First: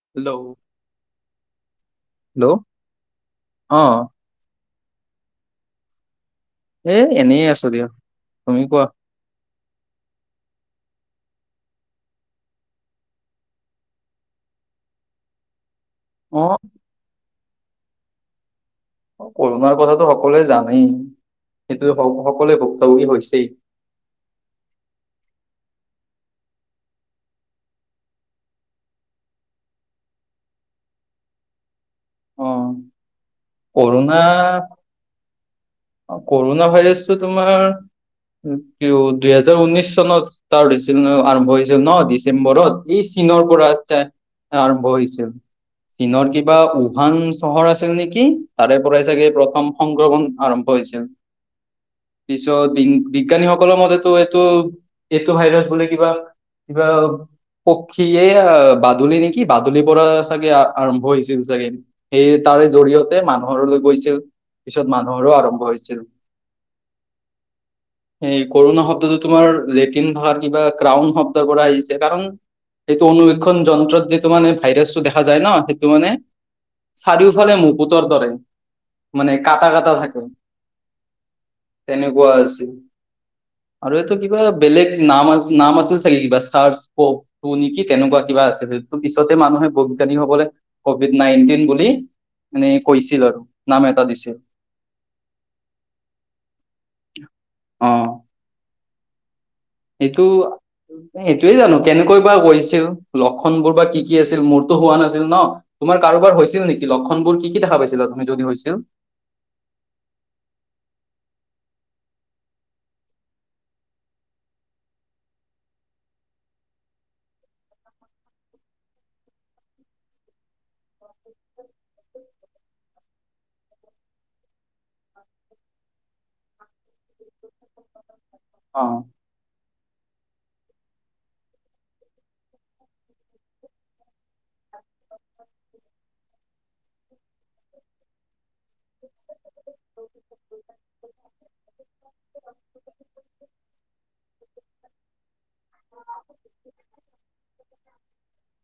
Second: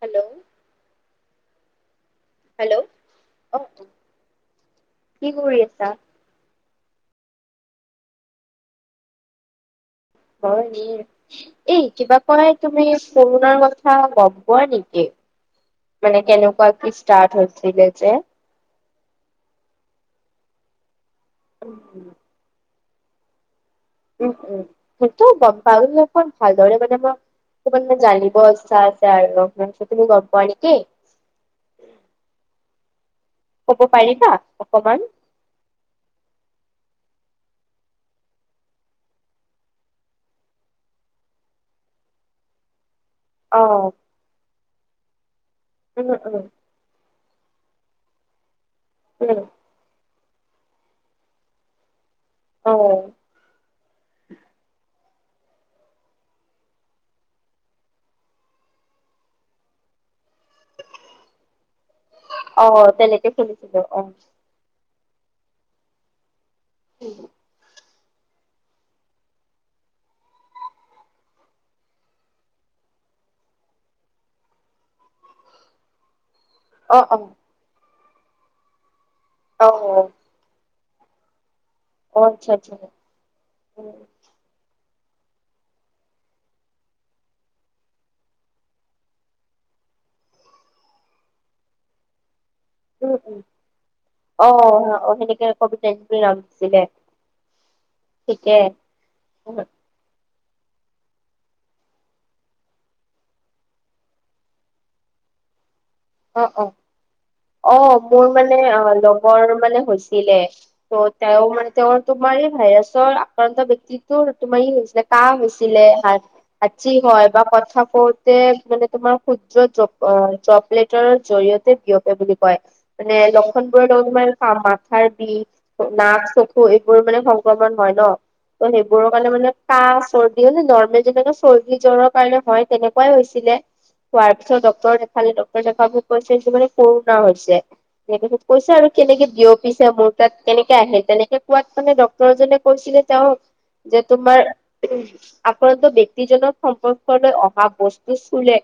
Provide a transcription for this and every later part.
Hello hello hello অঁ কি কৰি আছা? এই এনেই আছো দিয়ক, তুমি কোৱা? ময় এনেয়ে। এই কিবা কয় তুমি কৰুণাৰ কথা গম পোৱা নেকি? মানে অ কেনেকুৱা কে ষ্টাৰ্ট হৈছিলে যে? অ কৰুণাৰ কথাটো সকলোৱে জানেই। সেইটো সকলোৱে ভুক্তভোগী হৈছেই। উম উম, সেইটো গম পাবলে অকন ভালদৰে মানে ময়- কিবা কিবি জানিব ইচ্ছা আছে আৰু অলপমান তুমি গম পোৱা নেকি? অ ক'ব কৰোণা পাৰিবা অকমান অঁ কৰোণা ভাইৰাছটো তোমাৰ- কিয় দুইহেজাৰ ঊনৈশ চনত ষ্টাৰত হৈছিল ন আৰম্ভ হৈছিল ন ডিচেম্বৰত। ই চীনৰ অ পৰা ষ্টাত আৰম্ভ হৈছিল, উম চীনৰ উম কিবা উহাং- চহৰ আছিল নেকি? তাৰে পৰাই চাগে উম প্ৰথম সংক্ৰমণ আৰম্ভ হৈছিল। অ পিছত বিজ্ঞানীসকলৰ মতেতো এইটো এইটো ভাইৰাছ বোলে কিবা- কিবা পক্ষীয়ে আ বাদুলি নেকি বাদুলিৰ পৰা- চাগে আৰম্ভ হৈছিল চাগে, সেইয়ে অ তাৰে জৰিয়তে তেনেকে শুনিছিলো মানুহলৈ অ গৈছিল। পিছত মানুহৰো আৰম্ভ হৈছিল। উম' এই কৰোণা শব্দটো তোমাৰ লেটিন ভাষাৰ কিবা ক্ৰাউন শব্দৰ পৰা আহিছে। কাৰণ- সেইটো অনুুবীক্ষণ যন্ত্ৰত যিটো মানে ভাইৰাছটো দেখা যায় ন, সেইটো মানে- অ অ চাৰিওফালে মুকুতৰ দৰে, মানে অ কাটা কাটা থাকে। অ তেনেকুৱা আচ্ছা আছিল। আচ্ছা উম আৰু এইটো কি- কিবা এটা বেলেগ নাম আছিল নাম আছিল চাগে কিবা চাৰচ কৌ- টোহ নেকি তেনেকুৱা কিবা আছিলে? তো পিছতে মানুহে বৈজ্ঞানিক সকলে কভিড নাইনটিন বুলি- মানে উম কৈছিল আৰু উম' নাম এটা দিছিল অঁ অঁ সেনেকে কভিড নাইণ্টিন নাম দিছিলে। অ ঠিকে। সেইটো- এইটোয়ে জানো কেনেকৈ বা হৈছিল লক্ষণ বোৰ বা কি কি আছিল? মোৰতো হোৱা নাছিল ন। তোমাৰ কাৰোবাৰ অ', হৈছিল অ'। নেকি? লক্ষণবোৰ কি কি দেখা পাইছিলা তুমি যদি হৈছিল? বৰ মানে হৈছিলে। ত' তেওঁ মানে তেওঁৰ তোমাৰ এই ভাইছৰ আক্ৰান্ত ব্যক্তিটো তোমাৰ ই হৈছিলে। কাহ হৈছিলে হাঁচ- হাকচি হয় বা কথা কওঁতে মানে তোমাৰ ক্ষুদ্ৰ জপ আ জপলেট টৰ জৰিয়তে বিয়পে বুলি কয়, মানে লক্ষণবোৰত লগতো মানে পাম, মাথাৰ বিষ নাক, চকু এইবোৰ মানে সংক্ৰমণ হয় ন, ত' অ সেইবোৰৰ কাৰণে মানে কাহ, চৰ্দি হে নৰ্মেল যেনেকে চৰ্দি জ্বৰৰ কাৰণে হয়, তেনেকুৱাই হৈছিলে। হোৱাৰ পিছত ডক্টৰ দেখালো, ডক্টৰ দেখাৰ পিছত কৈছে যে মানে কৰোণা হৈছে। হেইটোতো কৈছে আৰু কেনেকে বিয়পিছে মোৰ তাত কেনেকে আহে, তেনেকে কোৱাত মানে ড ডক্টৰজনে কৈছিলে তেওঁক, যে তোমাৰ আক্ৰান্ত ব্যক্তিজনক সম্পৰ্কলৈ অহা বস্তু চুলে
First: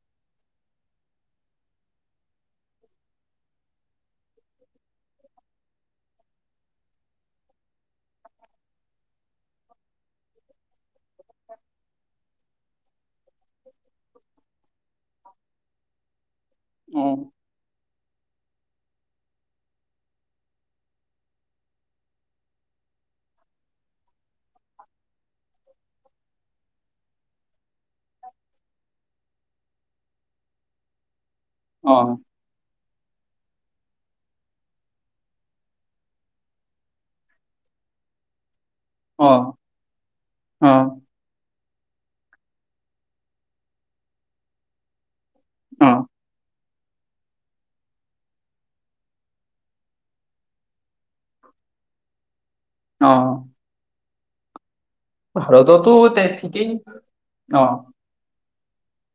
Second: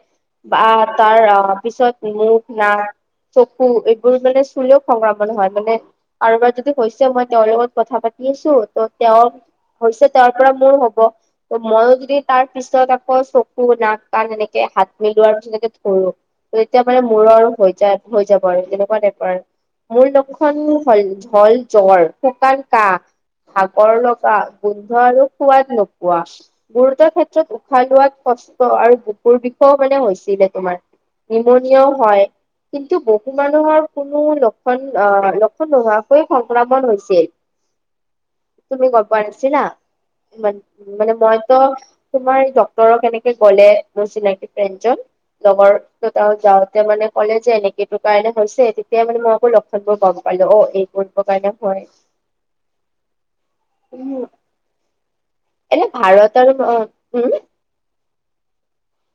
বা তাৰ আ পিছত মুখ, নাক চকু এইবোৰ মানে চুলেও সংক্ৰামণ হয় মানে কাৰোবাৰ যদি হৈছে মই তেওঁৰ লগত কথা-পাতি আছো, ত' তেওঁ হৈছে, তেওঁ পৰা মোৰ হ'ব, ত' মইও যদি তাৰ পিছত আকৌ চক কু, নাক, কাণ যেনেকে হাত, ভৰি ধোৱাৰ পিছত যদি পৰো তেতিয়া মানে অ মোৰো আৰু, হৈ যায় হৈ যাব আৰু এনেকুৱা টাইপৰ আৰু। মূল লক্ষণ হ'ল জল জ্বৰ, শুকান কাহ ভাগৰ লগা, গোন্ধ আৰু সোৱাদ নোপোৱা [inaudible] পিছত উশাহ লোৱাত কষ্ট আৰু বুকুৰ বিষও মানে হৈছিলে, তোমাৰ নেমুনিয়াও অ হয়। কিন্তু বহু মানুহৰ কোনো লক্ষণ আহ, লক্ষণ নোহোৱাকৈও সংক্ৰমণ হৈছিল। তুমি গম পোৱা অ নাছিলা, অ মা-মানে মই ত' তোমাৰ ডক্টৰক এনেকে গ'লে, মোৰ চিনাকি ফ্ৰেডজন, লগৰ অ ত' যাওঁতে মানে ক'লে যে এনেকে এটো কাৰণে হৈছে, তেতিয়া মানে মই আকৌ লক্ষণ বোৰ গম পালো, অ' এই [inaudible] কাৰণে হয়। অ'। উ, এই ভাৰততো তে ভাৰত ঠিকেই অ', ও অ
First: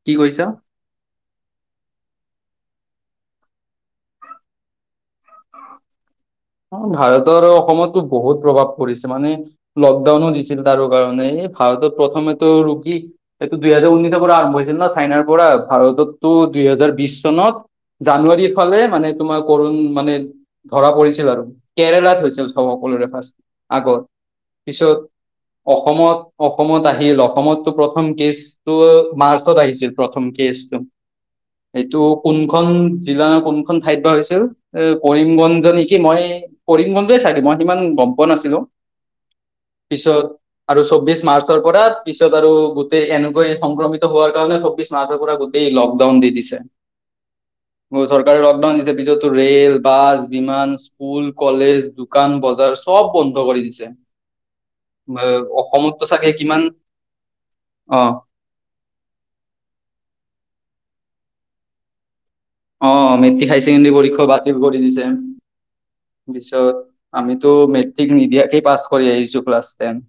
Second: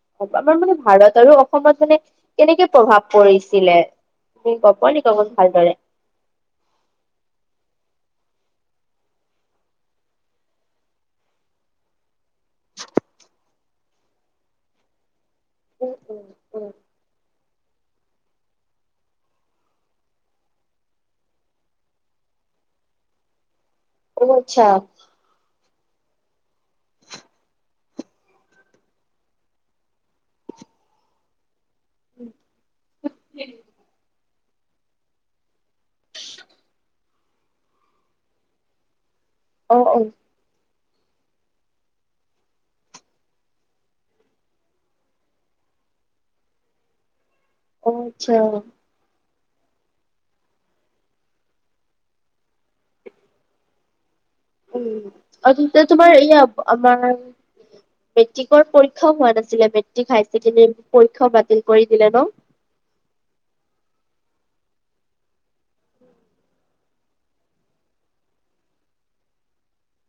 কি হ'ব, কৈছা আমাৰ মানে ভাৰত আৰু অসমত মানে কেনেকে প্ৰভাৱ পৰিছিলে, তুমি গম নেকি অলপ ভালদৰে? অ' ভাৰত আৰু অসমত বহুত প্ৰভাৱ পৰিছে মানে লকডাউনো দিছিল তাৰো কাৰণে, এই ভাৰতত প্ৰথমেতো ৰোগী এইটো দুই হেজাৰ ঊনৈশৰ পৰা আৰম্ভ হৈছিল না, চাইনাৰ পৰা উম, উম, ভাৰততো উম, দুইহাজাৰ বিশ চনত জানুৱাৰীৰ ফালে মানে তোমাৰ কৰুণ মানে, ধৰা পৰিছ ছিল আৰু, কেৰেলাত হৈছিল চব সকলোৰে ফাষ্ট আগত, অ আচ্ছা পিছত অসমত, অসমত আহিল। অসমতটো প্ৰথম কেচ ত' মাৰ্চত আহিছিল, প্ৰথম কেচটো। সেইটো কোনখন জিলা কোনখন ঠাইত বা হৈছিল, এ কৰিমগঞ্জ নেকি কি মই, কৰিমগঞ্জেই চাইদে, মই সিমান গম পোৱা নাছিলো, অ অ পিছত আৰু চৌবিশ মাৰ্চৰ পৰা পিছত আৰু গোটেই এনেকৈ সংক্ৰমিত হোৱাৰ কাৰণে, চৌবিশ মাৰ্চৰ পৰা গোটে টেই লকডাউন দি দিছে। অ আৰু চৰকাৰে আচ্ছা লকডাউন দিছে, পিছততো ৰেল, বাছ বিমান স্কুল, কলেজ, দোকান বজাৰ চব বন্ধ কৰি দিছে। উম, আৰু তেতিয়া অসমতো তোমাৰ চাগে এয়া অস, কিমান আমাৰ মে অ মেট্ৰিকৰ পৰীক্ষাও হোৱা নাছিলে। মেট্ৰিক, হায়াৰ ছেকেণ্ডৰী পৰীক্ষাও বাতিল কৰি দিলে ন। অ', অ', মেট্ৰিক, হায়াৰ ছেকেণ্ডেৰী পৰীক্ষাও বাতিল কৰি দিছে। পিছত আমিতো মেট্ৰিক নিদিয়াকে পাছ কৰি আহিছো, ক্লাছ টেন।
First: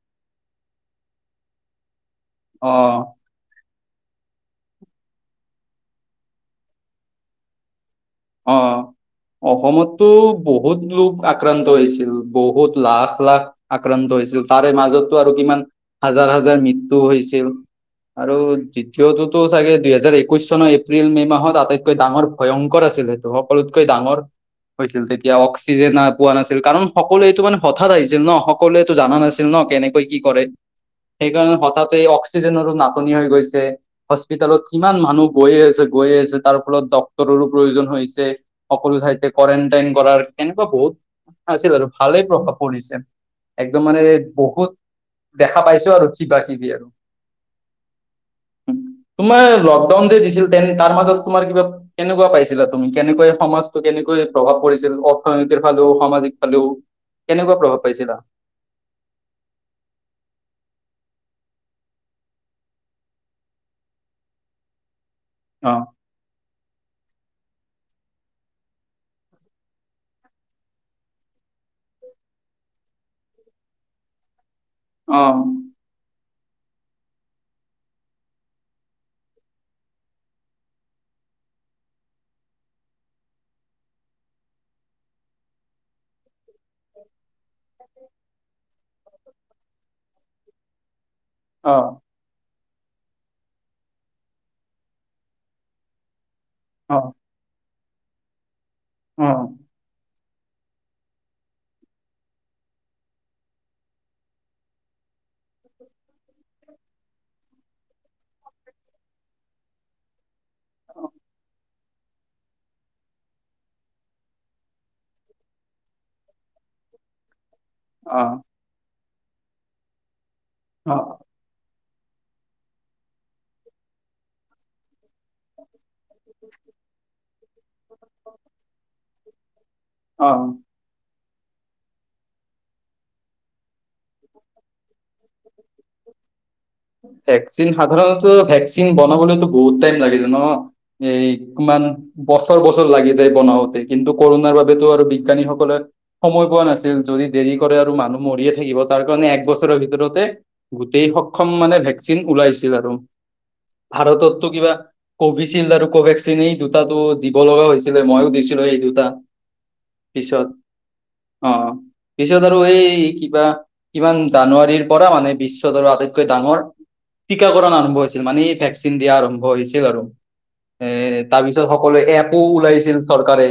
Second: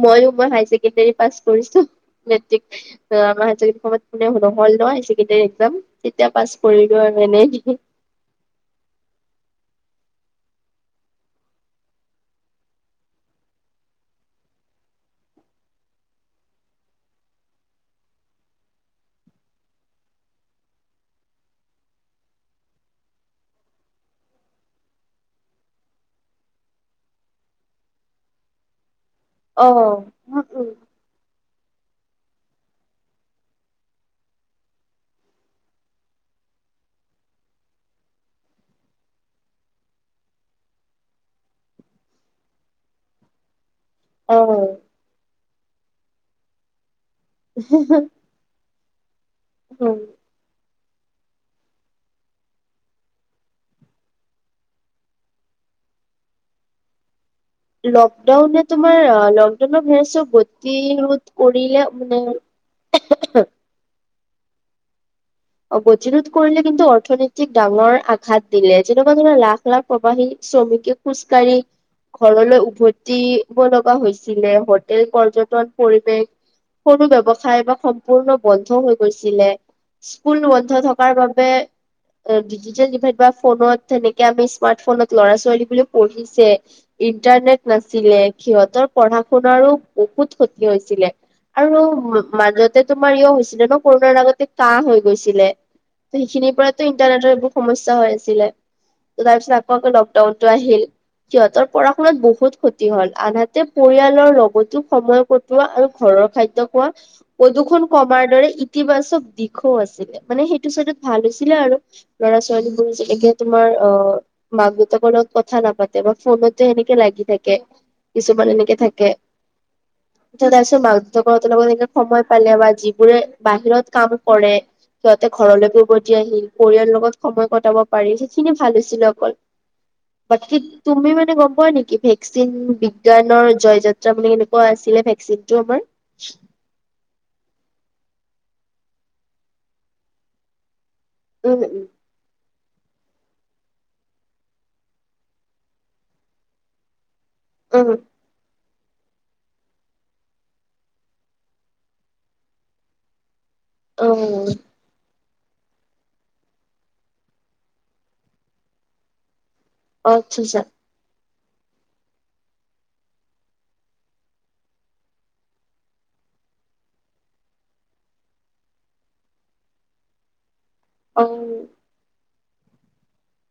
মইও পুৰা হাই ছেকেণ্ডাৰী পাছ কৰিছো, মেট্ৰিক। অ আমাৰ হায়াৰ ছেকেণ্ডাৰী সময়ত নহল ন হায়াৰ ছেকেণ্ডাৰী একজাম তেতিয়া পাছ কৰিলো আৰু এনে অ অসমতো বহুত লোক আক্ৰান্ত হৈছিল বহুত লাখ লাখ আক্ৰান্ত হৈছিল তাৰে মাজতো আৰু কিমান হাজাৰ হাজাৰ মৃত্যু হৈছিল আৰু দ্বিতীয়টোতো চাগে দুইহেজাৰ একৈশ চনৰ এপ্ৰিল মে' মাহত আটাইতকৈ ডাঙৰ ভয়ংকৰ আছিল সকলোতকৈ ডাঙৰ হৈছিল তেতিয়া অক্সিজেন এ পোৱা নাছিল কাৰণ সকলোৱে এইটো মানে হঠাৎ আহিছিল ন সকলোৱে এইটো জানা নাছিল ন অ কেনেকৈ কি কৰে সেইকাৰণে হঠাতে অক্সিজেনৰো নাটনি হৈ গৈছে হস্পিতালত কিমান মানুহ গৈয়ে আছে গৈয়ে আছে তাৰ ফলত ডক্তৰৰো প্ৰয়োজন হৈছে সকলো ঠাইতে কোৱাৰেনটাইন কৰাৰ এনেকুৱা বহুত আছিল আৰু ভালেই প্ৰভাৱ পৰিছে একদম মানে বহুত অ দেখা পাইছো আৰু কিবা কিবি আৰু [unintelligible] তোমাৰ লকডাউন যে দিছিল তেন তাৰ মাজত তোমাৰ কিবা কেনেকুৱা পাইছিলা কেনেকৈ সমাজটো কেনেকৈ প্ৰভাৱ পৰিছিল অৰ্থনীতিৰ ফালেও সামাজিক ফালেও কেনেকুৱা প্ৰভাৱ পাইছিলা? লকডাউনে তোমাৰ লকডাউনৰ [unintelligible] গতি ৰোধ কৰিলে মানে অ গ বিৰোধ কৰিলে কিন্তু অৰ্থনীতিক ডাঙৰ আঘাত দিলে যেনেকুৱা ধৰণৰ লাখ লাখ প্ৰবাহী শ্ৰমিকে খোজকাঢ়ি ঘৰলৈ উভতি-ব লগা হৈছিলে [unintelligible] অ', পৰ্যটন পৰিবেশ সৰু ব্যৱসায় বা সম্পূৰ্ণ বন্ধ হৈ গৈছিলে স্কুল বন্ধ থকাৰ বাবে ডিজিটেল ডিভাইচ বা ফোনত তেনেকে আমি স্মাৰ্ট ফোনত ল'ৰা ছোৱালীবোৰে পঢ়িছে ইণ্টাৰনেট নাছিলে সিহঁতৰ পঢ়া শুনাৰো বহুত ক্ষতি হৈছিলে আৰু অ', মাজত তে তোমাৰ ইয় হৈছিলে ন কৰোণাৰ আগতে কা হৈ গৈছিলে ত সেইখিনিৰ পৰাতো অ', ইন্টাৰনেটৰ [unintelligible] সমস্যা হৈ আছিলে ত অ', তাৰপিছত আকৌ আকৌ লকডাউনটো আহিল সিহঁতৰ পঢ়া শুনাত বহুত ক্ষতি হ'ল আনহাতে পৰিয়ালৰ লগতো সময় ক কতোৱা আৰু ঘৰৰ খাদ্য খোৱা প্ৰদূৰণ কমাৰ দৰে ইতিবাচক দিশ আছিলে মানে সেইটো চাইডত ভাল হৈছিলে আৰু ল'ৰা ছোৱালীবোৰ যেনেকে তোমাৰ অ মাক দেউতাকৰ লগত কথা নাপাতে বা ফোনতে সেনেকে লাগি থাকে কিছুমান এনেকে থাকে তাৰপিছত অ', মাক অ'। দেউতাক হতৰ লগত এনেকে সময় পালে বা যিবোৰে বাহিৰত কাম কৰে সিহঁতে ঘৰলৈকে উভতি আহিল পৰিয়ালৰ লগত সময় কটাব পাৰিল সেইখিনি ভাল হৈছিল অকল অ [unintelligible] তুমি মানে গম পোৱা নেকি ভেকচিন বিজ্ঞানৰ জয় যাত্ৰা মানে কেনেকুৱা আছিলে ভেকচিন টো আমাৰ ভেকচিন সাধাৰণতে ভেকচিন বনাবলৈতো বহুত টাইম লাগি যায় ন এই উম কিমান - বছৰ বছৰ লাগি যায় বনাওঁতে কিন্তু কৰণাৰ বাবেতো আৰু বিজ্ঞানীসকলে সময় পোৱা নাছিল যদি দেৰি কৰে উম আৰু মানুহ মৰিয়ে থাকিব তাৰ কাৰণে এক বছৰৰ ভিতৰতে গোটেই শক ক্ষম মানে ভেকচিন ওলাইছিল আৰু ভাৰতত তো উম কিবা- কোভিচিল্ড আৰু কোভেক্সিন এই দুটাটো দিব লগা হৈছিলে ময়ো দিছিলো এই দুটা অ আচ্ছা পিছত আচ্ছা অ পিছত আৰু এই কিবা কিমান জানুৱাৰীৰ পৰা মানে বিশ্বত আৰু আটাইত কৈ ডাঙৰ টীকাকৰণ আৰম্ভ হৈছিল মানে এই ভেকচিন দিয়া আৰম্ভ হৈছিল আৰু এ অ তাৰপিছত সকলো এপো ওলাইছিল চৰকাৰে।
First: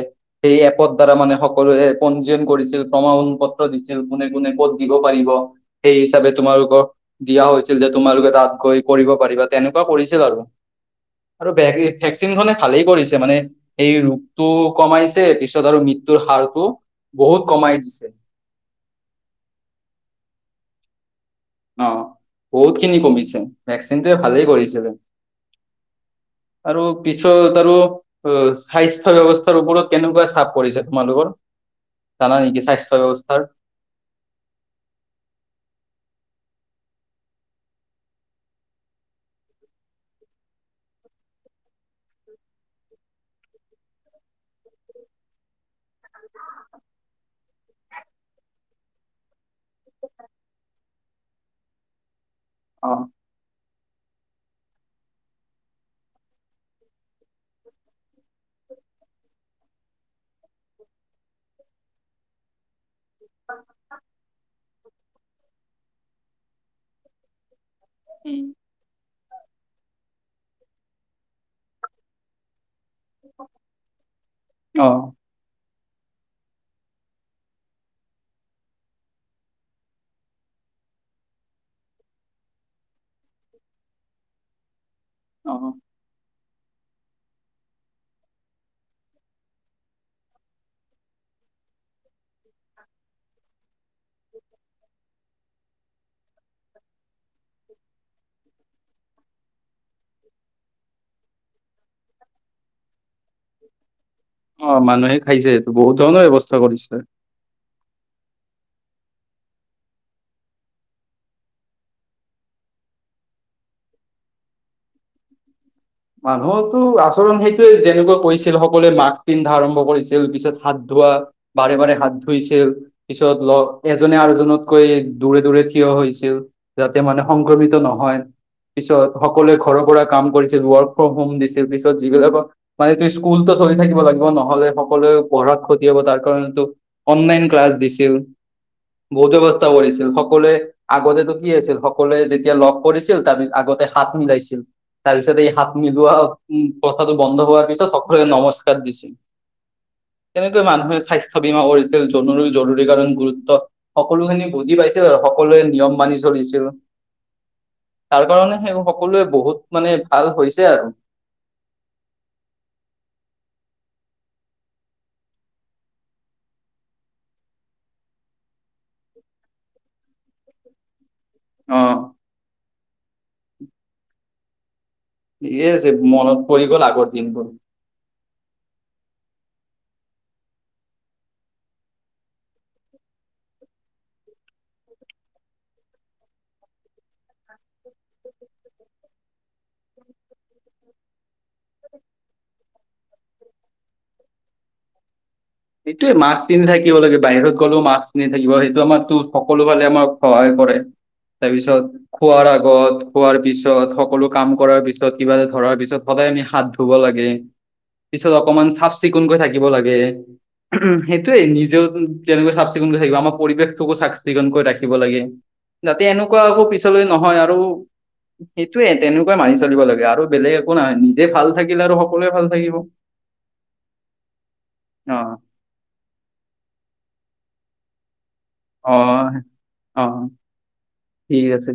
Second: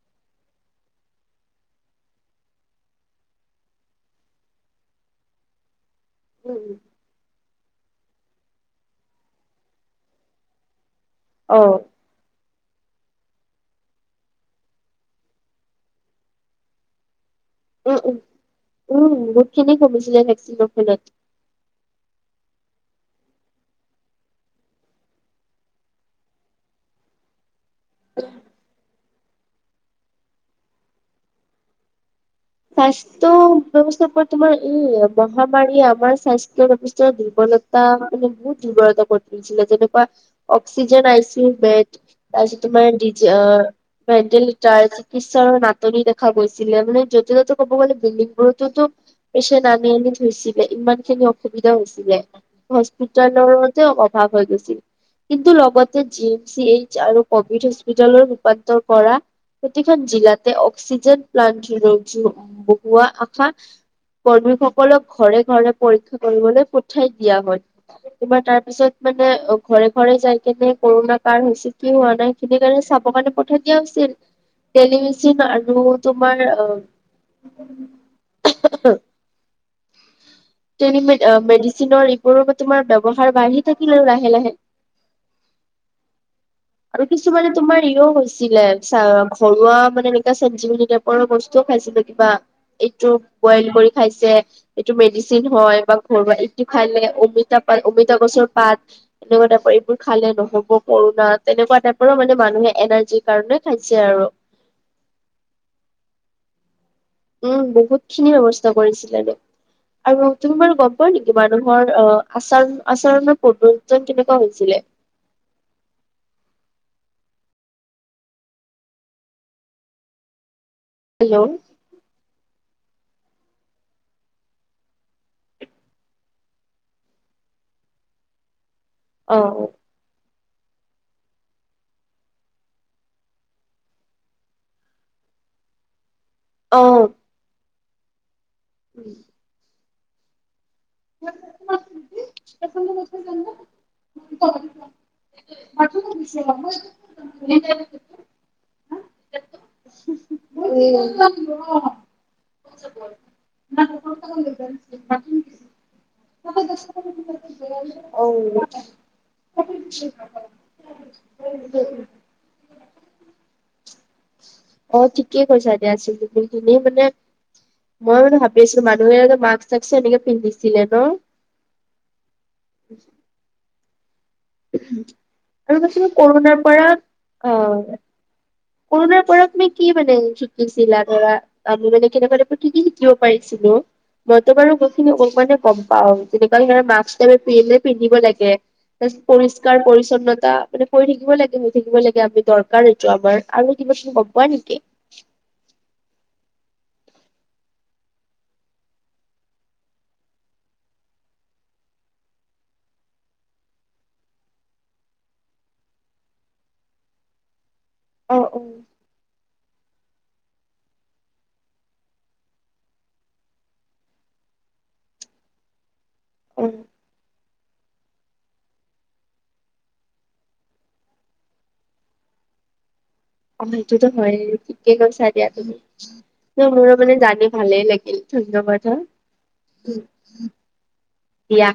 এই এপৰ দ্বাৰা মানে সকলোৱে পঞ্জীয়ন কৰিছিল, প্ৰমাণ পত্ৰ দিছিল কোনে কোনে ক'ত দিব পাৰিব। সেই হিচাপে উম তোমালোকক দিয়া হৈছিল যে তোমালোকে তাত গৈ কৰিব পাৰিবা তেনেকুৱা কৰিছিল আৰু। অ [unintelligible] ভেকচিনখনে ভালেই কৰিছে মানে এই ৰোগটো কমাইছে পিছত আৰু মৃত্যুৰ হাৰটো বহুত কমাই উম দিছে। উম উম বহুতখিনি কমিছিলে ভেকচিনৰ ফলত। অ বহুতখিনি কমিছে ভেকচিনটো ভালেই কৰিছিলে। আৰু পিছত আৰু অ স্বাস্থ্য ব্যৱস্থাৰ ওপৰত কেনেকুৱা চাপ পৰিছে তোমালোকৰ? জানা নেকি স্বাস্থ্য ব্যৱস্থাৰ ব্যৱস্থাৰ পৰা তোমাৰ এই মহামাৰী আমাৰ স্বাস্থ্য ব্যৱস্থাৰ দুৰ্বলতা মানে বহুত দুৰ্বলতা কৰি তুলিছিলে যেনেকুৱা, oxygen I C U bed. তাৰপিছত তোমাৰ ডিজ অ ভেণ্টিলিটাৰ চিকিৎসাৰ নাটনি দেখা গৈছিলে মানে যত এনেকে ক'ব গ'লে বিল্ডিংবোৰততো পেচেন্ট আনি আনি থৈছিলে ইমানখিনি অসুবিধা হৈছিলে, অ হস্পিতালৰ তে অভাৱ হৈ গৈছিল। কিন্তু লগতে জি এম চি এইচ আৰু কভিড হস্পিতালত ৰূপান্তৰ কৰা প্ৰতিখন জিলাতে অক্সিজেন প্লান্ট [unintelligible] বহুৱা আশা কৰ্মীসকলোক ঘৰে ঘৰে পৰীক্ষা কৰিবলৈ পঠাই দিয়া হয়, তোমাৰ উম তাৰপিছত মানে অ' ঘৰে ঘৰে যাই কেনে কৰোণা কাৰ হৈছে, কি হোৱা নাই, সেইখিনি কাৰণে চা [unintelligible] পঠাই দিয়া হৈছিল। অ টেলিভিচন আৰু তোমাৰ অ' [unintelligible] [unintelligible] মেডিচিনৰ এইবোৰৰ তোমাৰ ব্যৱহাৰ বাঢ়ি থাকিল আৰু লাহে লাহে। অ'। [inaudible] আৰু কিছুমানে তোমাৰ ইও হৈছিলে চা, ঘৰুৱা মানে এনেকুৱা [unintelligible] টাইপৰ বস্তুও খাইছিলে। কিবা, এইটো বইল কৰি খাইছে, এইটো মেদি হয় বা ঘৰুৱা এইটো খাই [unintelligible] অমিতা গছৰ পাত অমিতা গছৰ পাত। এনেকুৱা [unintelligible] এইবোৰ খালে নহব কৰোণা। তেনেকুৱা টাইপৰো মানে মানুহে এনাৰ্জিৰ কাৰণে খাইছে আৰু। অ', মানুহে খাইছে সেইটো বহুত ধৰণৰ ব্যৱস্থা কৰিছে। উম, বহুতখিনি ব্যৱস্থা কৰিছিলে দে। আৰু তুমি বাৰু গম পোৱা নেকি, মানুহৰ আহ, আচৰণ, আচৰণৰ প্ৰৱোজন কেনেকুৱা হৈছিলে? মানুহেতো আচৰণ সেইটোৱে যেনেকুৱা কৰিছিল, সকলোৱে মাস্ক পিন্ধা আৰম্ভ কৰিছিল পিছত হাত ধোৱা, হেল্ল' বাৰে বাৰে হাত ধ ধুইছিল, পিছত ল' এজনে আৰু এজনতকৈ দূৰে দূৰে থিয় হৈছিল। যাতে মানে সংক্ৰমিত নহয়, পিছত অ সকলোৱে ঘৰৰ পৰা কাম কৰিছিল ৱৰ্ক ফ্ৰম হুম দিছিল, পিছত যিবিলাকৰ মানে ত স্কুলত চলি থাকিব লাগিব, নহ'লে সকলোৱে পঢ়াত ক্ষতি হ'ব তাৰ [unintelligible] অ অনলাইন ক্লাছ দিছিল, বহুত ব্যৱস্থা কৰিছিল, সকলোৱে আগতেটো কি আছিল, সকলোৱে যেতিয়া লগ কৰিছিল, তাৰপিছ আগতে হাত মিলাইছিল তাৰপিছত এই হাত মিলোৱা, উম কথাটো বন্ধ হোৱাৰ পিছত, সকলোৱে নমস্কাৰ দিছিল। [unintelligible] তেনেকৈ মানুহে স্বাস্থ্য বীমা কৰিছিল, জৰুৰী জৰুৰীকালীণ গুৰুত্ব। সকলো খিনি বুজি পাইছিল, আৰু সকলোৱে নিয়ম মানি চলছিল। তাৰ কাৰণে সেই সকলোৱে বহুত মানে ভাল হৈছে আৰু। উম, অ'ঠিকে কৈছা দিয়া আছিল বিন [unintelligible] মানে মই মান ভাবিছো, মানুহে মাস্ক সাস্ক এনেকে পিন্ধিছিলে ন। অ', [inaudible] ঠিকে আৰু আছে কছিল [unintelligible] মনত কৰণাৰ পৰি গ'ল পৰা আগৰ দিনবোৰ আহ কৰণাৰ পৰা তুমি কি মানে শিকিছিলা ধৰা আমি মানে কেনেকা কি, কি শিকিব পাৰিছিলো। মইতো বাৰু গোটেইখিনি, অকমানে গম পাওঁ তেনেকুৱা পিন্ধিব লাগে। [unintelligible] পৰিষ্কাৰ-পৰিচ্ছন্নতা মানে পৰি থাকিব লাগে, থাকিব লাগে আমি দৰকাৰ এইটো আমাৰ। আৰু কিবা কিবি গম পোৱা নেকি? এইটোৱে মাস্ক কিনি থাকিব লাগে, বাহিৰত গ'লেও মাস্ক কিনি থাকিব, সেইটো আমাৰতো সকলো ফালে আমাক সহায় কৰে। তাৰপিছত খোৱাৰ আগত, খোৱাৰ পিছত, সকলো কাম কৰাৰ পিছত কিবা এটা ধৰাৰ পিছত সদায় আমি হাত ধুব লাগে, পিছত অ অ অকমান চাফ চিকুণকৈ থাকিব লাগে। সেইটোৱেই নিজেও যেনেকৈ চাফ চিকুণকৈ থাকিব, আমাৰ পৰিৱেশটোকো চাফ চিকুণকৈ ৰাখিব লাগে। যাতে এনেকুৱা আকৌ অ পিছলৈ নহয় আৰু সেইটোৱে, তেনেকুৱাই মানি চলিব লাগে, আৰু বেলেগ একো নহয়, নিজে ভাল থাকিলে আৰু সকলোৱে ভাল থাকিব। [inaudible] অ' সেইটোতো হয়েই, ঠিকে অ কৈছা দিয়া তুমি ন মোৰো মানে জানি ভালেই লাগিল। ধন্যবাদ অ হা অ ঠিক দিয়া। আছে